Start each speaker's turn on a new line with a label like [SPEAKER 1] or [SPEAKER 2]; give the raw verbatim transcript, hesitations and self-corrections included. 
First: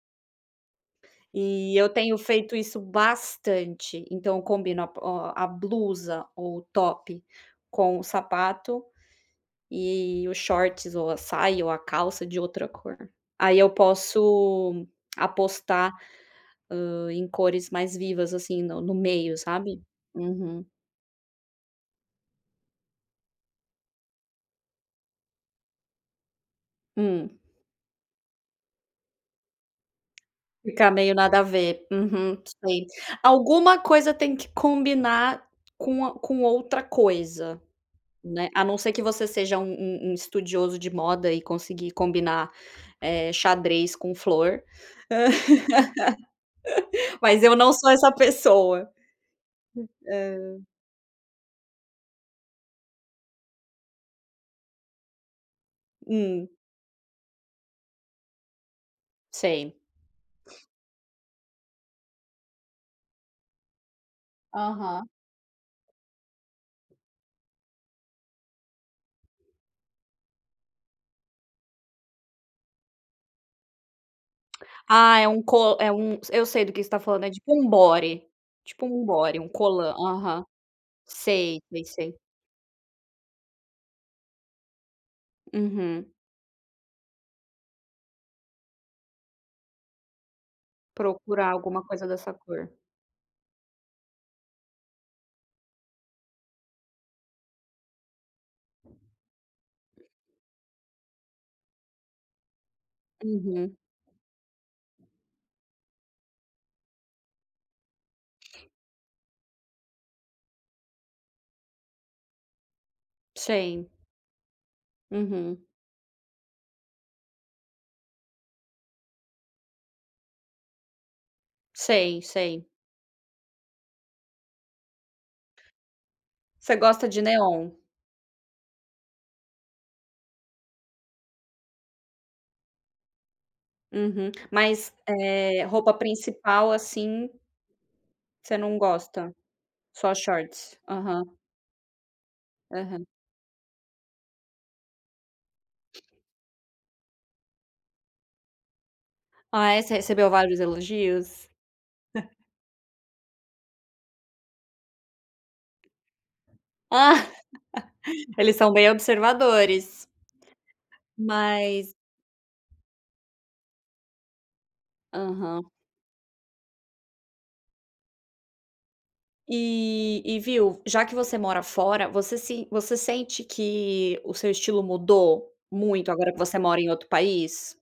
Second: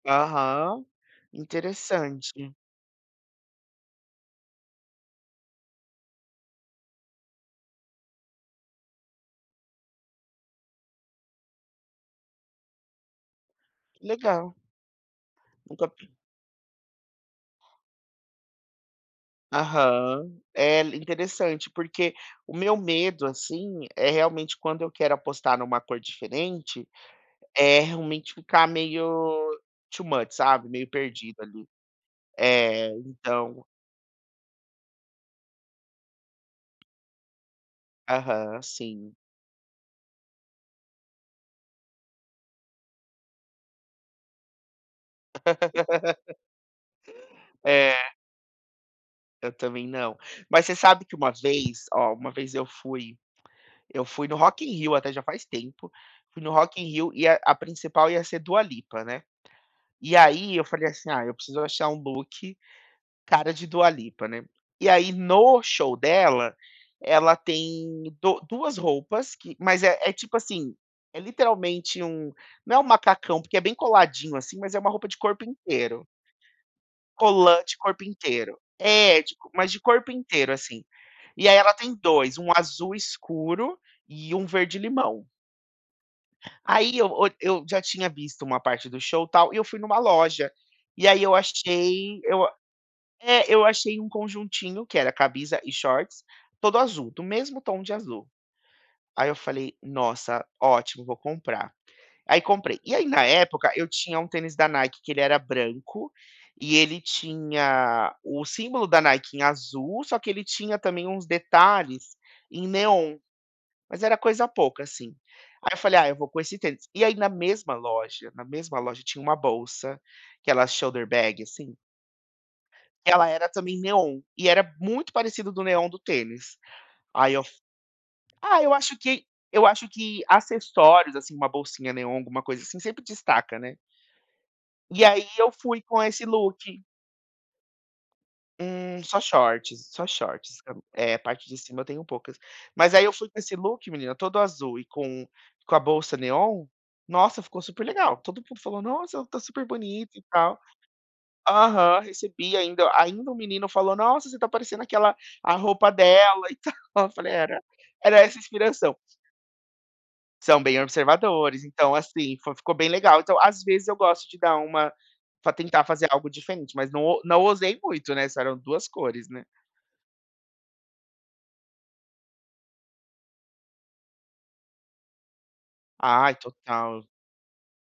[SPEAKER 1] Aham,
[SPEAKER 2] E eu tenho
[SPEAKER 1] interessante.
[SPEAKER 2] feito isso bastante. Então eu combino a bo ó, a blusa o top com o sapato e e o shorts ou a saia ou a calça de outra cor. Aí eu
[SPEAKER 1] Legal.
[SPEAKER 2] posso apostar,
[SPEAKER 1] Nunca
[SPEAKER 2] ah, em cores mais vivas, assim, no no meio sabe?
[SPEAKER 1] Aham.
[SPEAKER 2] Uhum.
[SPEAKER 1] É interessante, porque o meu medo, assim, é realmente quando eu quero apostar numa cor diferente,
[SPEAKER 2] Hum.
[SPEAKER 1] é realmente ficar meio too much sabe, meio
[SPEAKER 2] Ficar meio nada a
[SPEAKER 1] perdido ali.
[SPEAKER 2] ver. Uhum, sei.
[SPEAKER 1] É, então
[SPEAKER 2] Alguma coisa tem que combinar com a com outra coisa, né,
[SPEAKER 1] Aham,
[SPEAKER 2] a não ser que
[SPEAKER 1] sim.
[SPEAKER 2] você seja um um um estudioso de moda e conseguir combinar, eh, xadrez com flor mas eu não sou
[SPEAKER 1] É.
[SPEAKER 2] essa pessoa.
[SPEAKER 1] Eu também não.
[SPEAKER 2] É.
[SPEAKER 1] Mas você sabe que uma vez ó, uma vez eu fui eu fui no Rock in Rio até já faz tempo. Fui
[SPEAKER 2] Hum.
[SPEAKER 1] no Rock in Rio e a a principal ia ser Dua Lipa, né.
[SPEAKER 2] Sei.
[SPEAKER 1] E aí eu falei, assim: "Ah, eu preciso achar um look cara de Dua Lipa", né. E
[SPEAKER 2] Aham.
[SPEAKER 1] aí no show dela, ela tem do duas roupas que mas é é tipo, assim, é literalmente um não é um macacão, porque é bem coladinho assim, mas é uma roupa de
[SPEAKER 2] Ah é um
[SPEAKER 1] corpo
[SPEAKER 2] co é
[SPEAKER 1] inteiro.
[SPEAKER 2] um s eu sei do que você tá falando, é tipo um
[SPEAKER 1] Colante de corpo
[SPEAKER 2] body,
[SPEAKER 1] inteiro.
[SPEAKER 2] tipo um
[SPEAKER 1] É de
[SPEAKER 2] body,
[SPEAKER 1] co
[SPEAKER 2] um
[SPEAKER 1] mas de
[SPEAKER 2] collant.
[SPEAKER 1] corpo
[SPEAKER 2] Aham,
[SPEAKER 1] inteiro, assim, e aí
[SPEAKER 2] sei,
[SPEAKER 1] ela
[SPEAKER 2] sei,
[SPEAKER 1] tem
[SPEAKER 2] sei.
[SPEAKER 1] dois, um azul escuro e um verde limão.
[SPEAKER 2] Uhum.
[SPEAKER 1] Aí eu o eu já tinha visto uma parte do show, tal, e eu fui numa loja, e aí eu
[SPEAKER 2] Procurar alguma coisa
[SPEAKER 1] achei
[SPEAKER 2] dessa
[SPEAKER 1] eu a
[SPEAKER 2] cor.
[SPEAKER 1] é, eu achei um conjuntinho que era camisa e shorts todo azul, do mesmo tom de azul. Aí eu falei: "Nossa, ótimo, vou comprar", aí comprei. E aí na época
[SPEAKER 2] Uhum.
[SPEAKER 1] eu tinha um tênis da Nike que ele era branco, e ele tinha o símbolo da Nike em azul, só que ele tinha também uns detalhes em neon
[SPEAKER 2] Sei.
[SPEAKER 1] mas era coisa pouca assim,
[SPEAKER 2] Uhum.
[SPEAKER 1] aí eu falei: "Ah eu vou com esse tênis". E aí na mesma loja na mesma loja tinha uma bolsa, aquela shoulder bag assim
[SPEAKER 2] Sei sei.
[SPEAKER 1] que ela era também neon e era muito parecido do neon do tênis,
[SPEAKER 2] Você gosta de
[SPEAKER 1] aí eu f
[SPEAKER 2] neon?
[SPEAKER 1] ah, eu acho que eu acho que acessórios, assim, uma bolsinha neon, alguma coisa assim ,sempre destaca, né.
[SPEAKER 2] Uhum. Mas,
[SPEAKER 1] E aí eu
[SPEAKER 2] eh,
[SPEAKER 1] fui
[SPEAKER 2] roupa
[SPEAKER 1] com esse
[SPEAKER 2] principal
[SPEAKER 1] look.
[SPEAKER 2] assim você não
[SPEAKER 1] Eh, só
[SPEAKER 2] gosta?
[SPEAKER 1] shorts, só
[SPEAKER 2] Só
[SPEAKER 1] shorts.
[SPEAKER 2] shorts.
[SPEAKER 1] sabe. É, a
[SPEAKER 2] Aham.
[SPEAKER 1] parte de cima eu tenho poucas. Mas
[SPEAKER 2] Aham.
[SPEAKER 1] aí eu fui com esse look menina, todo azul e com com a bolsa neon, nossa, ficou super legal, todo mundo falou: "Nossa, tá super
[SPEAKER 2] Ah é, você você
[SPEAKER 1] bonito e
[SPEAKER 2] recebeu
[SPEAKER 1] tal".
[SPEAKER 2] vários elogios?
[SPEAKER 1] Aham,
[SPEAKER 2] [unintelligible]
[SPEAKER 1] recebi ainda ainda o menino falou: "Nossa, você tá parecendo aquela a roupa dela e tal", eu
[SPEAKER 2] Ah,
[SPEAKER 1] falei: "Era, era essa
[SPEAKER 2] eles são bem
[SPEAKER 1] inspiração".
[SPEAKER 2] observadores.
[SPEAKER 1] São bem observadores. Então,
[SPEAKER 2] Mas
[SPEAKER 1] assim, fo ficou bem legal, então, às vezes, eu gosto de dar uma pra
[SPEAKER 2] Aham.
[SPEAKER 1] tentar fazer algo diferente, mas não não ousei muito, né, só eram duas cores, né.
[SPEAKER 2] E e viu, já que você mora fora, você se você sente que o seu estilo mudou muito, agora
[SPEAKER 1] Ai
[SPEAKER 2] que você mora em
[SPEAKER 1] total.
[SPEAKER 2] outro país?